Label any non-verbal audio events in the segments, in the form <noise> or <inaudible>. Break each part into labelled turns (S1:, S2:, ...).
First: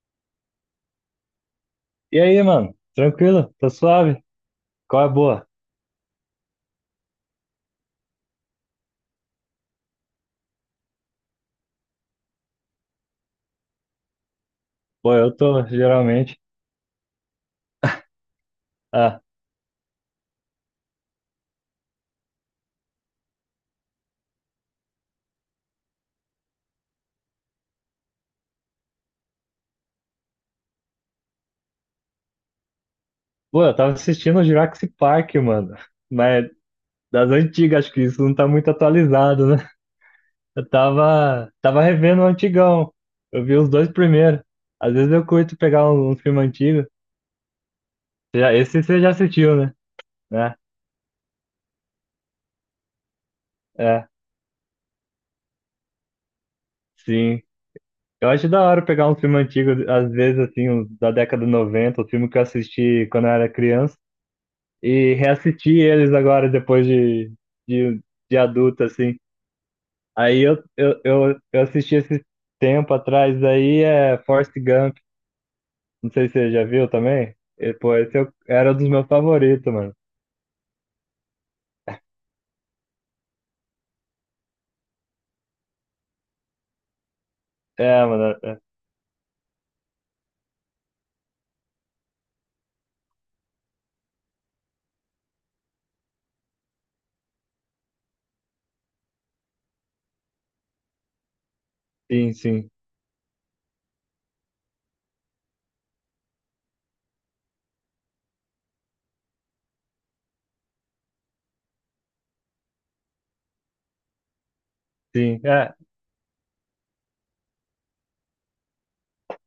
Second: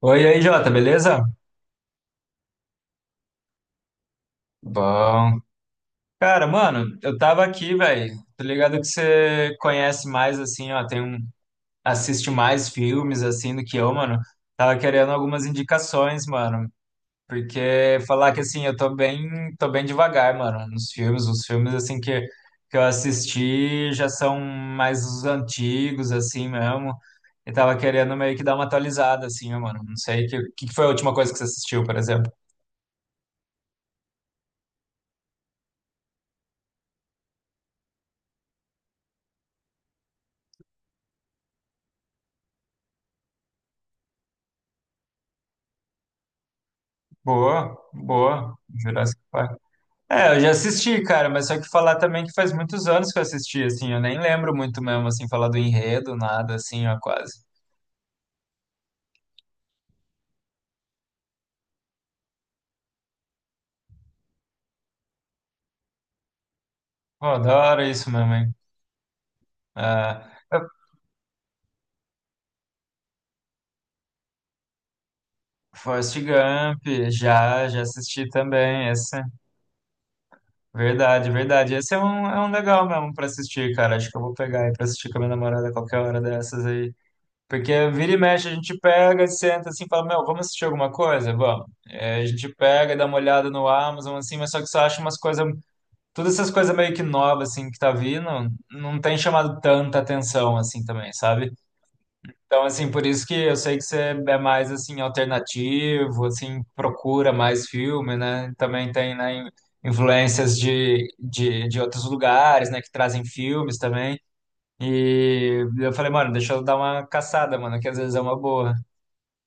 S1: Oi, e aí, Jota, beleza?
S2: E aí, mano? Tranquilo? Tá suave? Qual é a
S1: Bom.
S2: boa?
S1: Cara, mano, eu tava aqui, velho. Tô ligado que você conhece mais, assim, ó, tem um, assiste mais filmes, assim, do que eu, mano. Tava querendo
S2: Pô, eu
S1: algumas
S2: tô,
S1: indicações,
S2: geralmente.
S1: mano. Porque falar que, assim, eu
S2: Ah,
S1: tô bem devagar, mano, nos filmes. Os filmes, assim, que eu assisti já são mais os antigos, assim, mesmo. E tava querendo meio que dar uma atualizada, assim, ó, mano. Não sei, que foi a última coisa que você assistiu, por exemplo?
S2: pô, eu tava assistindo o Jurassic Park, mano. Mas das antigas, acho que isso não tá muito atualizado, né? Eu tava revendo o antigão. Eu vi os dois primeiros. Às vezes eu curto pegar um filme antigo.
S1: Boa,
S2: Já,
S1: boa.
S2: esse você já
S1: Jurassic
S2: assistiu,
S1: Park.
S2: né?
S1: É, eu já
S2: Né?
S1: assisti, cara, mas só que falar também que faz muitos anos que eu assisti, assim, eu
S2: É,
S1: nem lembro muito mesmo, assim, falar do enredo, nada, assim, ó,
S2: sim.
S1: quase.
S2: Eu acho da hora pegar um filme antigo, às vezes, assim, uns da década de 90, o filme que eu assisti quando eu era criança. E reassisti eles agora depois
S1: Pô, da hora
S2: de,
S1: isso mesmo,
S2: de
S1: hein?
S2: adulto, assim.
S1: Ah,
S2: Aí eu,
S1: eu-
S2: eu, eu, eu assisti esse tempo atrás, aí é Forrest Gump, não
S1: Forrest
S2: sei se você já viu
S1: Gump,
S2: também.
S1: já,
S2: E,
S1: já
S2: pô, esse
S1: assisti
S2: eu, era um
S1: também,
S2: dos meus
S1: essa.
S2: favoritos, mano.
S1: Verdade, verdade. Esse é um legal mesmo pra assistir, cara. Acho que eu vou pegar aí pra assistir com a minha namorada qualquer hora dessas aí. Porque
S2: É,
S1: vira e
S2: mano,
S1: mexe,
S2: é,
S1: a
S2: é,
S1: gente pega, senta assim, e fala, meu, vamos assistir alguma coisa? Vamos. É, a gente pega, dá uma olhada no Amazon, assim, mas só que você acha umas coisas, todas essas coisas meio que novas, assim, que tá vindo, não tem chamado tanta atenção, assim, também, sabe?
S2: sim,
S1: Então,
S2: sim,
S1: assim, por isso que eu sei que você é mais, assim, alternativo, assim, procura mais filme, né? Também tem, né, influências de outros lugares, né, que trazem filmes também.
S2: sim.
S1: E
S2: É,
S1: eu falei, mano, deixa eu dar uma caçada, mano, que às vezes é uma boa.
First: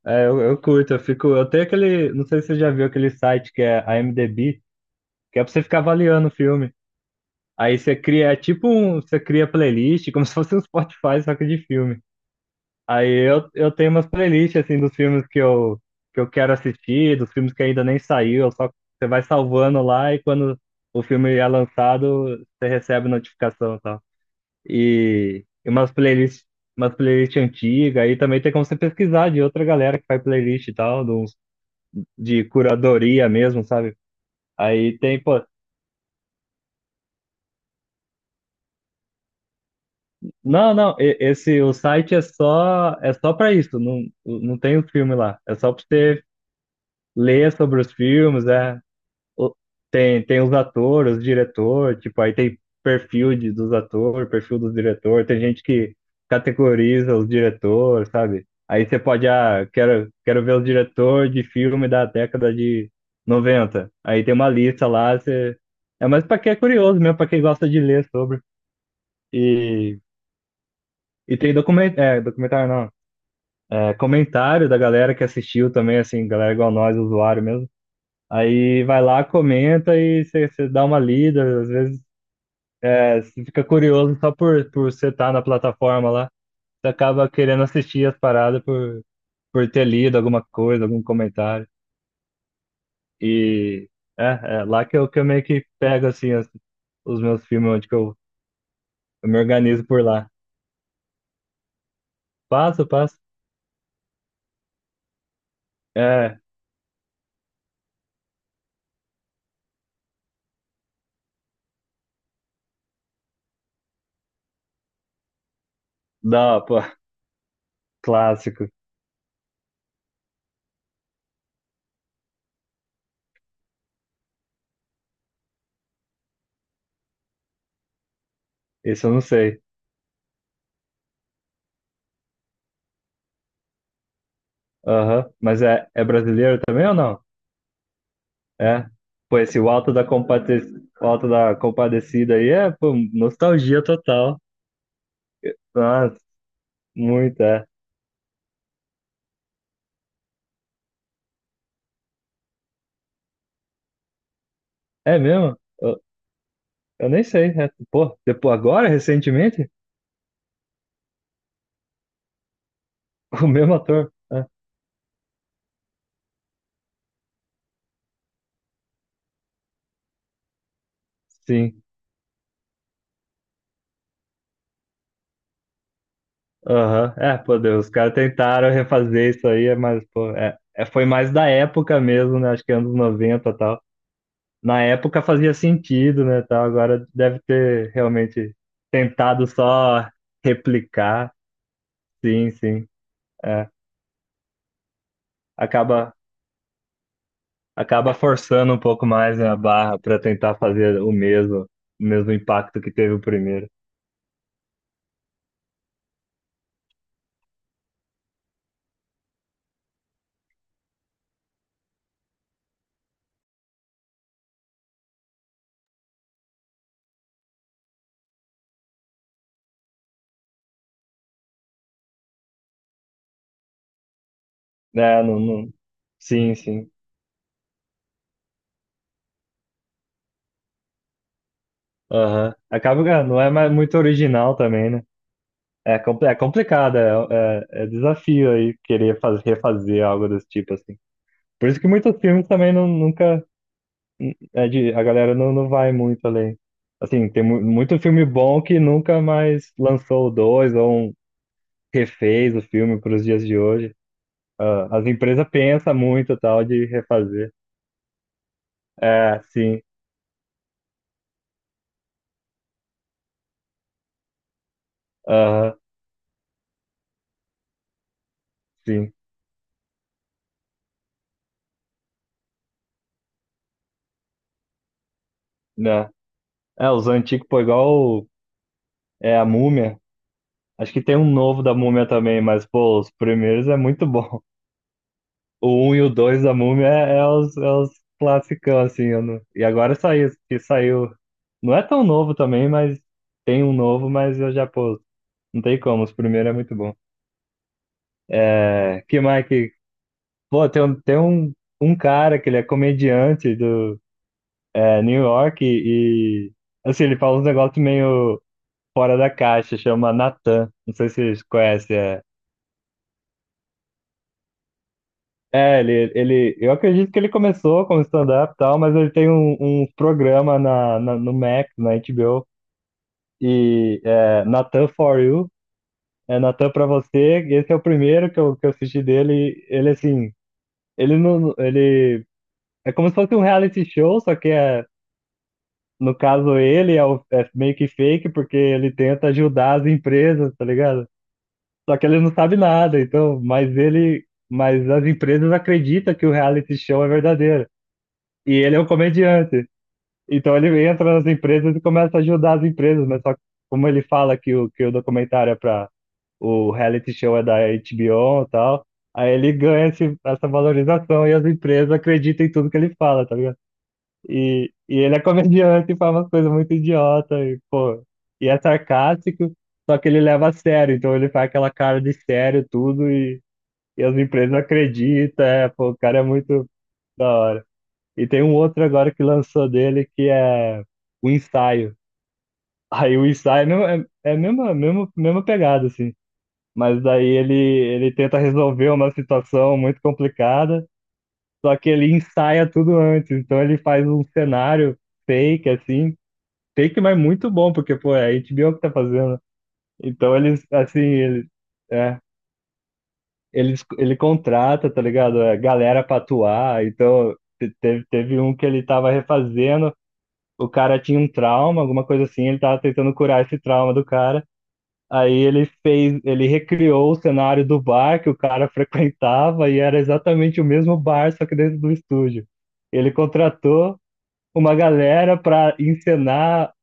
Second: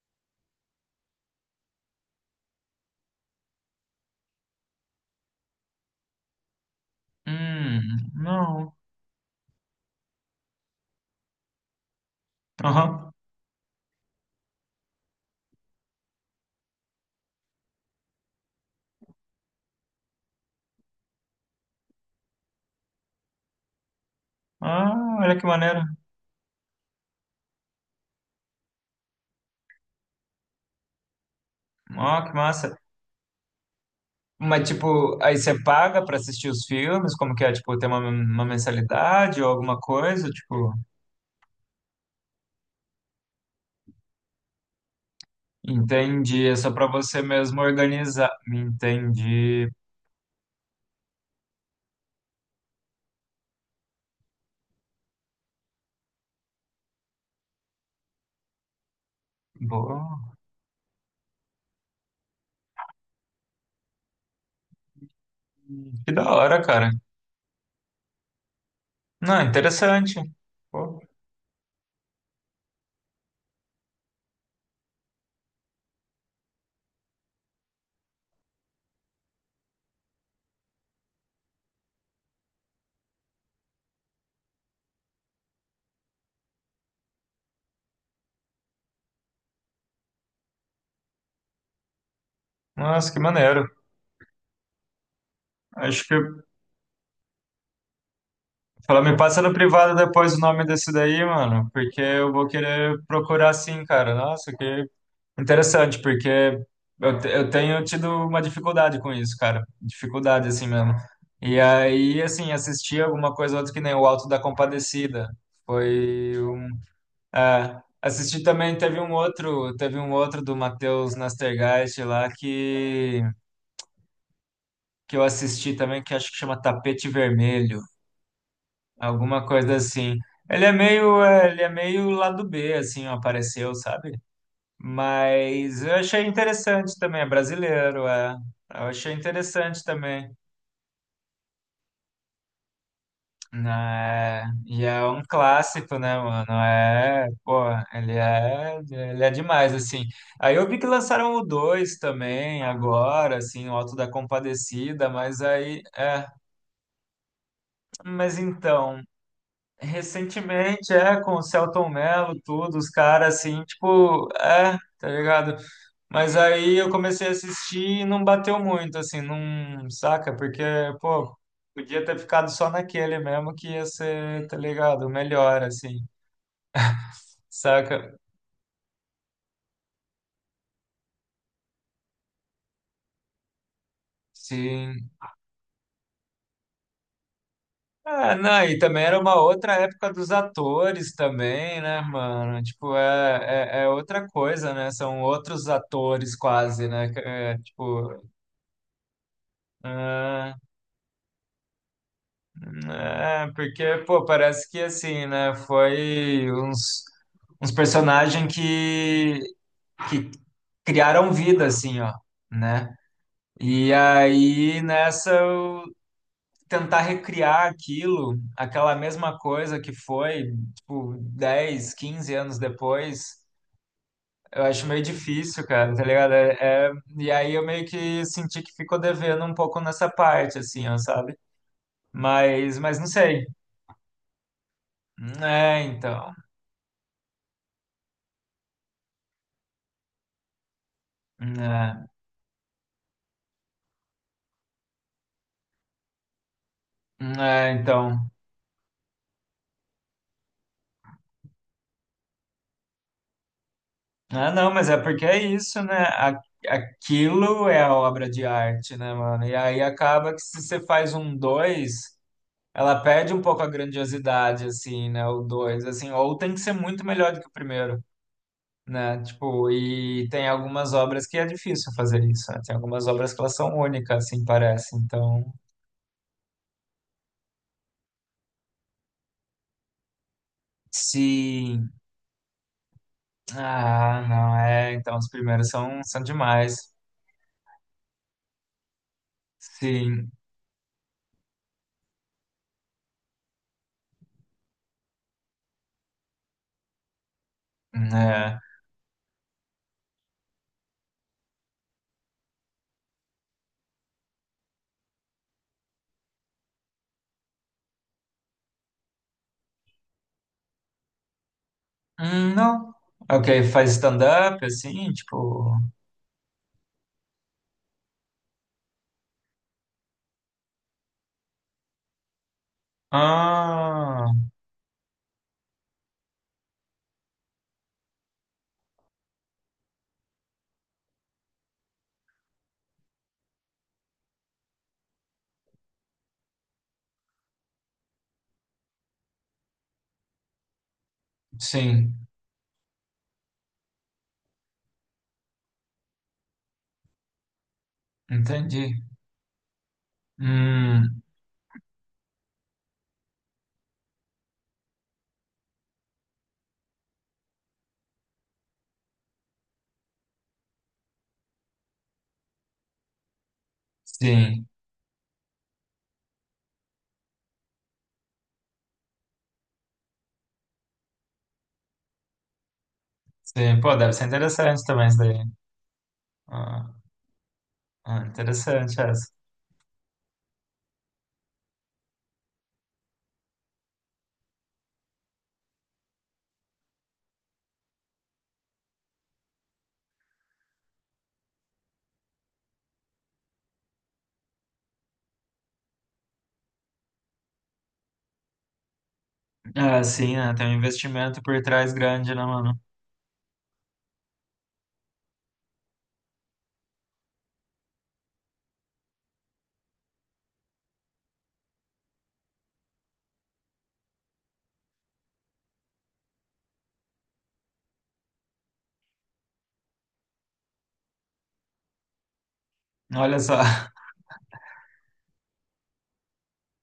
S2: é, eu curto, eu fico. Eu tenho aquele. Não sei se você já viu aquele site que é a IMDb, que é pra você ficar avaliando o filme. Aí
S1: Hum,
S2: você cria, é tipo
S1: não.
S2: um. Você cria playlist, como <laughs> se fosse um Spotify, só que de filme. Aí
S1: Aham.
S2: eu, eu tenho umas playlists, assim, dos filmes que eu quero assistir, dos filmes que ainda nem saiu, eu só você vai salvando lá e quando o filme é lançado, você recebe notificação e tal.
S1: Ah, olha que
S2: E
S1: maneiro.
S2: umas playlists antigas, aí também tem como você pesquisar de outra galera que faz playlist e tal,
S1: Ó, que
S2: de
S1: massa.
S2: curadoria mesmo, sabe?
S1: Mas,
S2: Aí
S1: tipo,
S2: tem,
S1: aí
S2: pô,
S1: você paga pra assistir os filmes? Como que é? Tipo, tem uma mensalidade ou alguma coisa? Tipo,
S2: não, esse, o site é só pra isso, não, não tem o filme lá, é só pra você
S1: entendi. É só pra você
S2: ler
S1: mesmo
S2: sobre os
S1: organizar.
S2: filmes, é. o-
S1: Entendi.
S2: tem os atores, os diretor, tipo, aí tem perfil dos atores, perfil dos diretor, tem gente que categoriza os diretores, sabe? Aí você pode, ah, quero,
S1: Boa.
S2: quero ver os diretor de filme da década de noventa. Aí tem uma lista lá, você... É
S1: Que
S2: mais
S1: da
S2: pra quem é
S1: hora, cara.
S2: curioso mesmo, pra quem gosta de ler sobre.
S1: Não,
S2: E,
S1: interessante. Pô,
S2: e tem documentário, não. É, comentário da galera que assistiu também, assim, galera igual nós, usuário mesmo. Aí vai lá, comenta e você dá uma lida. Às vezes você fica curioso só por você estar na plataforma lá. Você acaba querendo assistir as paradas por ter lido alguma coisa, algum comentário.
S1: nossa, que maneiro.
S2: E é, é lá que eu meio que
S1: Acho
S2: pego assim,
S1: que.
S2: os meus filmes, onde que eu,
S1: Fala, me
S2: eu me
S1: passa no
S2: organizo
S1: privado
S2: por lá.
S1: depois o nome desse daí, mano. Porque eu vou
S2: Passo,
S1: querer
S2: passo.
S1: procurar sim, cara. Nossa, que interessante,
S2: É,
S1: porque eu tenho tido uma dificuldade com isso, cara. Dificuldade, assim mesmo. E aí, assim, assisti alguma coisa ou outra que nem o Alto da Compadecida. Foi
S2: dá,
S1: um.
S2: pô, <laughs>
S1: É, assisti
S2: clássico.
S1: também, teve um outro do Matheus Nastergaist lá que eu assisti também, que acho que chama Tapete Vermelho,
S2: Isso eu não
S1: alguma
S2: sei.
S1: coisa assim. Ele é meio, é, ele é meio lado B, assim, apareceu, sabe?
S2: Aham. Mas
S1: Mas
S2: é,
S1: eu
S2: é
S1: achei
S2: brasileiro também ou
S1: interessante
S2: não?
S1: também, é brasileiro, é. Eu
S2: É,
S1: achei
S2: pô, esse o
S1: interessante
S2: Alto da
S1: também.
S2: Compade... o Alto da Compadecida aí é, pô, nostalgia total.
S1: Né? E é um clássico, né,
S2: Nossa,
S1: mano? É,
S2: muito,
S1: pô,
S2: é.
S1: ele é demais, assim. Aí eu vi que lançaram o 2 também, agora, assim, o Alto da Compadecida,
S2: É
S1: mas
S2: mesmo?
S1: aí,
S2: Eu,
S1: é,
S2: eu nem sei. É. Pô,
S1: mas
S2: depois, agora,
S1: então,
S2: recentemente,
S1: recentemente, é, com o Selton Mello, tudo, os caras,
S2: <laughs> o
S1: assim,
S2: mesmo ator.
S1: tipo,
S2: É,
S1: é, tá ligado? Mas aí eu comecei a assistir e não bateu muito, assim, não, saca? Porque, pô,
S2: sim.
S1: podia ter ficado só naquele mesmo que ia ser, tá ligado? Melhor, assim,
S2: Aham. É, pô, Deus, os caras
S1: saca?
S2: tentaram refazer isso aí, mas, pô, foi mais da época mesmo, né? Acho que anos 90 e tal. Na
S1: Sim.
S2: época fazia sentido, né, tal. Agora deve ter
S1: Ah,
S2: realmente
S1: não, e também era uma
S2: tentado
S1: outra
S2: só
S1: época dos atores
S2: replicar.
S1: também, né,
S2: Sim,
S1: mano?
S2: sim.
S1: Tipo,
S2: É.
S1: é, é, é outra coisa, né? São outros
S2: acaba
S1: atores quase, né? É,
S2: acaba
S1: tipo,
S2: forçando um pouco mais, né, a barra para
S1: ah,
S2: tentar fazer o mesmo impacto que teve o
S1: é,
S2: primeiro.
S1: porque, pô, parece que assim, né? Foi uns, uns personagens que criaram vida, assim, ó, né? E aí, nessa, eu tentar recriar aquilo, aquela mesma coisa que foi, tipo, 10, 15 anos depois, eu acho meio
S2: É, não,
S1: difícil, cara, tá ligado?
S2: Sim, sim.
S1: E aí eu meio que senti que ficou devendo um pouco nessa parte, assim, ó, sabe?
S2: Aham.
S1: Mas
S2: Acaba,
S1: não
S2: que ah, não
S1: sei.
S2: é mais muito original também, né?
S1: É,
S2: É,
S1: então.
S2: é complicado, é desafio aí querer refazer algo desse tipo, assim. Por isso que
S1: É,
S2: muitos filmes também não, nunca, a galera não vai muito além. Assim, tem
S1: é,
S2: muito filme
S1: então.
S2: bom que nunca mais lançou o dois ou um, refez o filme para os dias de hoje.
S1: Ah, não, mas é
S2: Ah, as
S1: porque é
S2: empresas
S1: isso, né?
S2: pensam muito
S1: A-
S2: tal de refazer.
S1: Aquilo é a obra de arte, né,
S2: É,
S1: mano? E aí
S2: sim.
S1: acaba que se você faz um dois ela perde um pouco a grandiosidade, assim, né? O
S2: Aham,
S1: dois assim, ou tem que ser muito melhor do que o primeiro,
S2: sim.
S1: né? Tipo, e tem algumas obras que é difícil fazer isso, né? Tem algumas obras que elas são únicas, assim, parece. Então,
S2: Né? É, os antigos, pô, igual o- a Múmia. Acho que tem um novo da
S1: sim.
S2: Múmia também, mas, pô, os primeiros é muito
S1: Ah,
S2: bom.
S1: não, é. Então, os primeiros
S2: O um
S1: são,
S2: e o
S1: são
S2: 2 da
S1: demais.
S2: Múmia é os classicão, assim. Eu não- E agora saiu,
S1: Sim,
S2: que saiu. Não é tão novo também, mas tem um novo, mas eu já, pô, não tem como. Os primeiros é muito bom.
S1: é.
S2: É, que mais que. Pô, tem um cara que ele é comediante New York e assim, ele fala uns negócios meio fora da caixa, chama Natan. Não sei se vocês conhecem. É,
S1: Não. Ok, faz stand-up, assim, tipo.
S2: é ele, eu acredito que ele começou como stand-up e tal, mas ele tem um programa no Max, na HBO, e
S1: Ah,
S2: é Natan For You, é Natan pra você. E esse é o primeiro que eu assisti dele. E ele, assim, ele não, ele é como se fosse um reality show, só que é. No caso, ele é, é meio que fake porque ele tenta ajudar as empresas, tá ligado? Só que
S1: sim,
S2: ele não sabe nada, então, mas as empresas acreditam que o reality show é verdadeiro. E ele é
S1: entendi.
S2: um comediante. Então ele entra
S1: Hum,
S2: nas empresas e começa a ajudar as empresas, mas só que como ele fala que o documentário é para o reality show é da HBO e tal, aí ele ganha essa valorização e as empresas acreditam em tudo que ele fala, tá ligado?
S1: sim,
S2: E ele é comediante e fala umas coisas muito idiota e, pô, e é sarcástico, só que ele leva a sério, então ele faz aquela cara de sério tudo
S1: sim. Pô,
S2: e
S1: deve
S2: as
S1: ser
S2: empresas
S1: interessante também isso daí.
S2: acreditam, é, pô, o cara é muito
S1: Ah,
S2: da hora.
S1: ah,
S2: E tem um outro
S1: interessante
S2: agora
S1: essa.
S2: que lançou dele que é o ensaio. Aí o ensaio é a mesma pegada, assim. Mas daí ele tenta resolver uma situação muito complicada, só que ele ensaia tudo antes. Então ele faz um cenário fake, assim, Take, mas muito bom, porque, pô, é a HBO que tá fazendo.
S1: Ah, sim,
S2: Então
S1: né? Tem
S2: eles,
S1: um
S2: assim,
S1: investimento
S2: eles,
S1: por trás
S2: é,
S1: grande, né, mano?
S2: eles, ele contrata, tá ligado? É, galera pra atuar. Então teve um que ele tava refazendo, o cara tinha um trauma, alguma coisa assim, ele tava tentando curar esse trauma do cara. Aí ele recriou o cenário do bar que o cara <laughs> frequentava e era exatamente o mesmo bar, só que dentro do estúdio. Ele
S1: Olha só.
S2: contratou
S1: <laughs>
S2: uma galera pra encenar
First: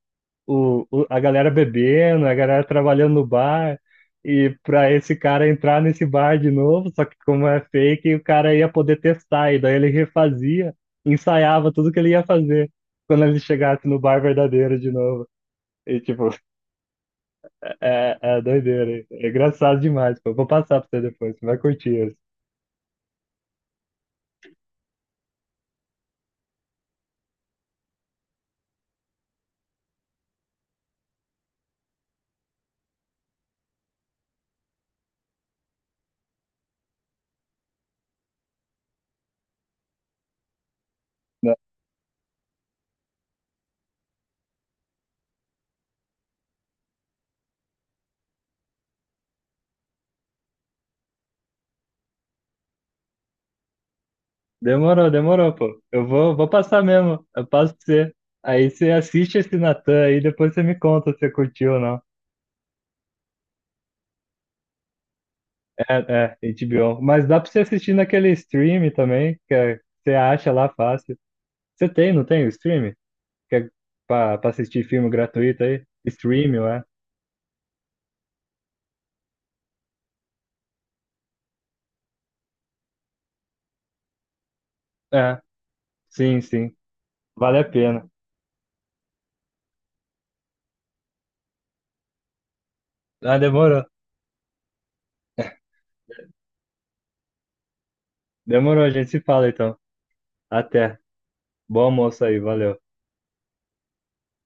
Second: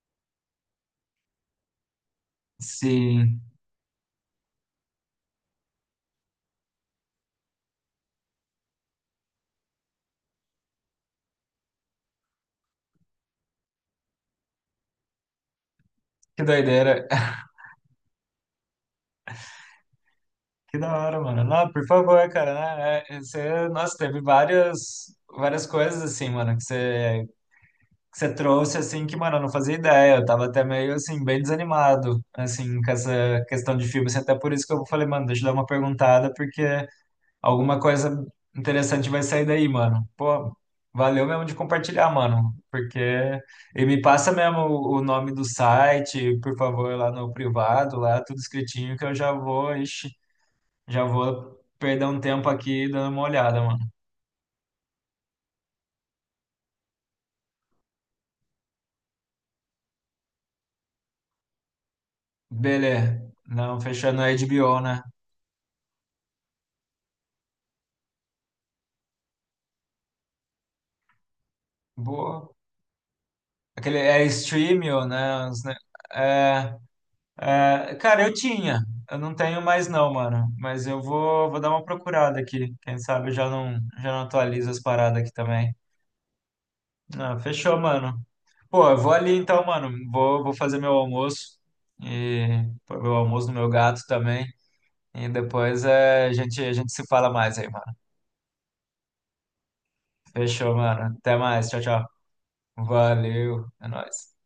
S2: a galera bebendo, a galera trabalhando no
S1: Sim,
S2: bar, e para esse cara entrar nesse bar de novo, só que como é fake, o cara ia poder testar, e daí ele refazia, ensaiava tudo que ele ia fazer quando ele chegasse no bar verdadeiro de novo. E tipo,
S1: que doideira. <laughs>
S2: <laughs> é doideira, hein? É engraçado demais, pô. Vou
S1: Que
S2: passar pra
S1: da
S2: você
S1: hora,
S2: depois,
S1: mano.
S2: você vai
S1: Não, por
S2: curtir isso.
S1: favor, cara, né? É, é, você, nossa, teve várias, várias coisas assim, mano, que você trouxe, assim, que, mano, eu não fazia ideia. Eu tava até meio, assim, bem desanimado, assim, com essa questão de filme. Assim, até por isso que eu falei, mano, deixa eu dar uma perguntada, porque alguma coisa interessante vai sair daí, mano. Pô, valeu mesmo
S2: Né?
S1: de compartilhar, mano, porque... E me passa mesmo o nome do site, por favor, lá no privado, lá, tudo escritinho, que eu já vou, ixi, já vou perder um tempo aqui dando uma olhada, mano.
S2: Demorou, demorou, pô. Eu vou passar mesmo, eu passo pra você. Aí você assiste esse Natan aí, depois você me conta se você curtiu ou não.
S1: Beleza. Não, fechando a HBO, né?
S2: É, é, HBO. Mas dá pra você assistir naquele stream também, você acha lá fácil. Não tem o
S1: Boa.
S2: stream? Que é
S1: Aquele é
S2: pra assistir
S1: Streamio,
S2: filme
S1: né?
S2: gratuito aí? Stream,
S1: É,
S2: é?
S1: é, cara, eu tinha. Eu não tenho mais não, mano. Mas eu vou, vou dar uma procurada aqui. Quem sabe eu já não atualizo as paradas aqui
S2: É,
S1: também.
S2: sim, sim.
S1: Ah,
S2: Vale a
S1: fechou,
S2: pena.
S1: mano. Pô, eu vou ali então, mano. Vou, vou fazer meu almoço. E pôr meu
S2: Ah,
S1: almoço no meu
S2: demorou.
S1: gato também. E depois é, a gente se fala mais aí, mano.
S2: Demorou, a gente se fala então.
S1: Fechou,
S2: Até.
S1: mano. Até mais. Tchau,
S2: Bom
S1: tchau.
S2: almoço aí, valeu.
S1: Valeu. É nóis.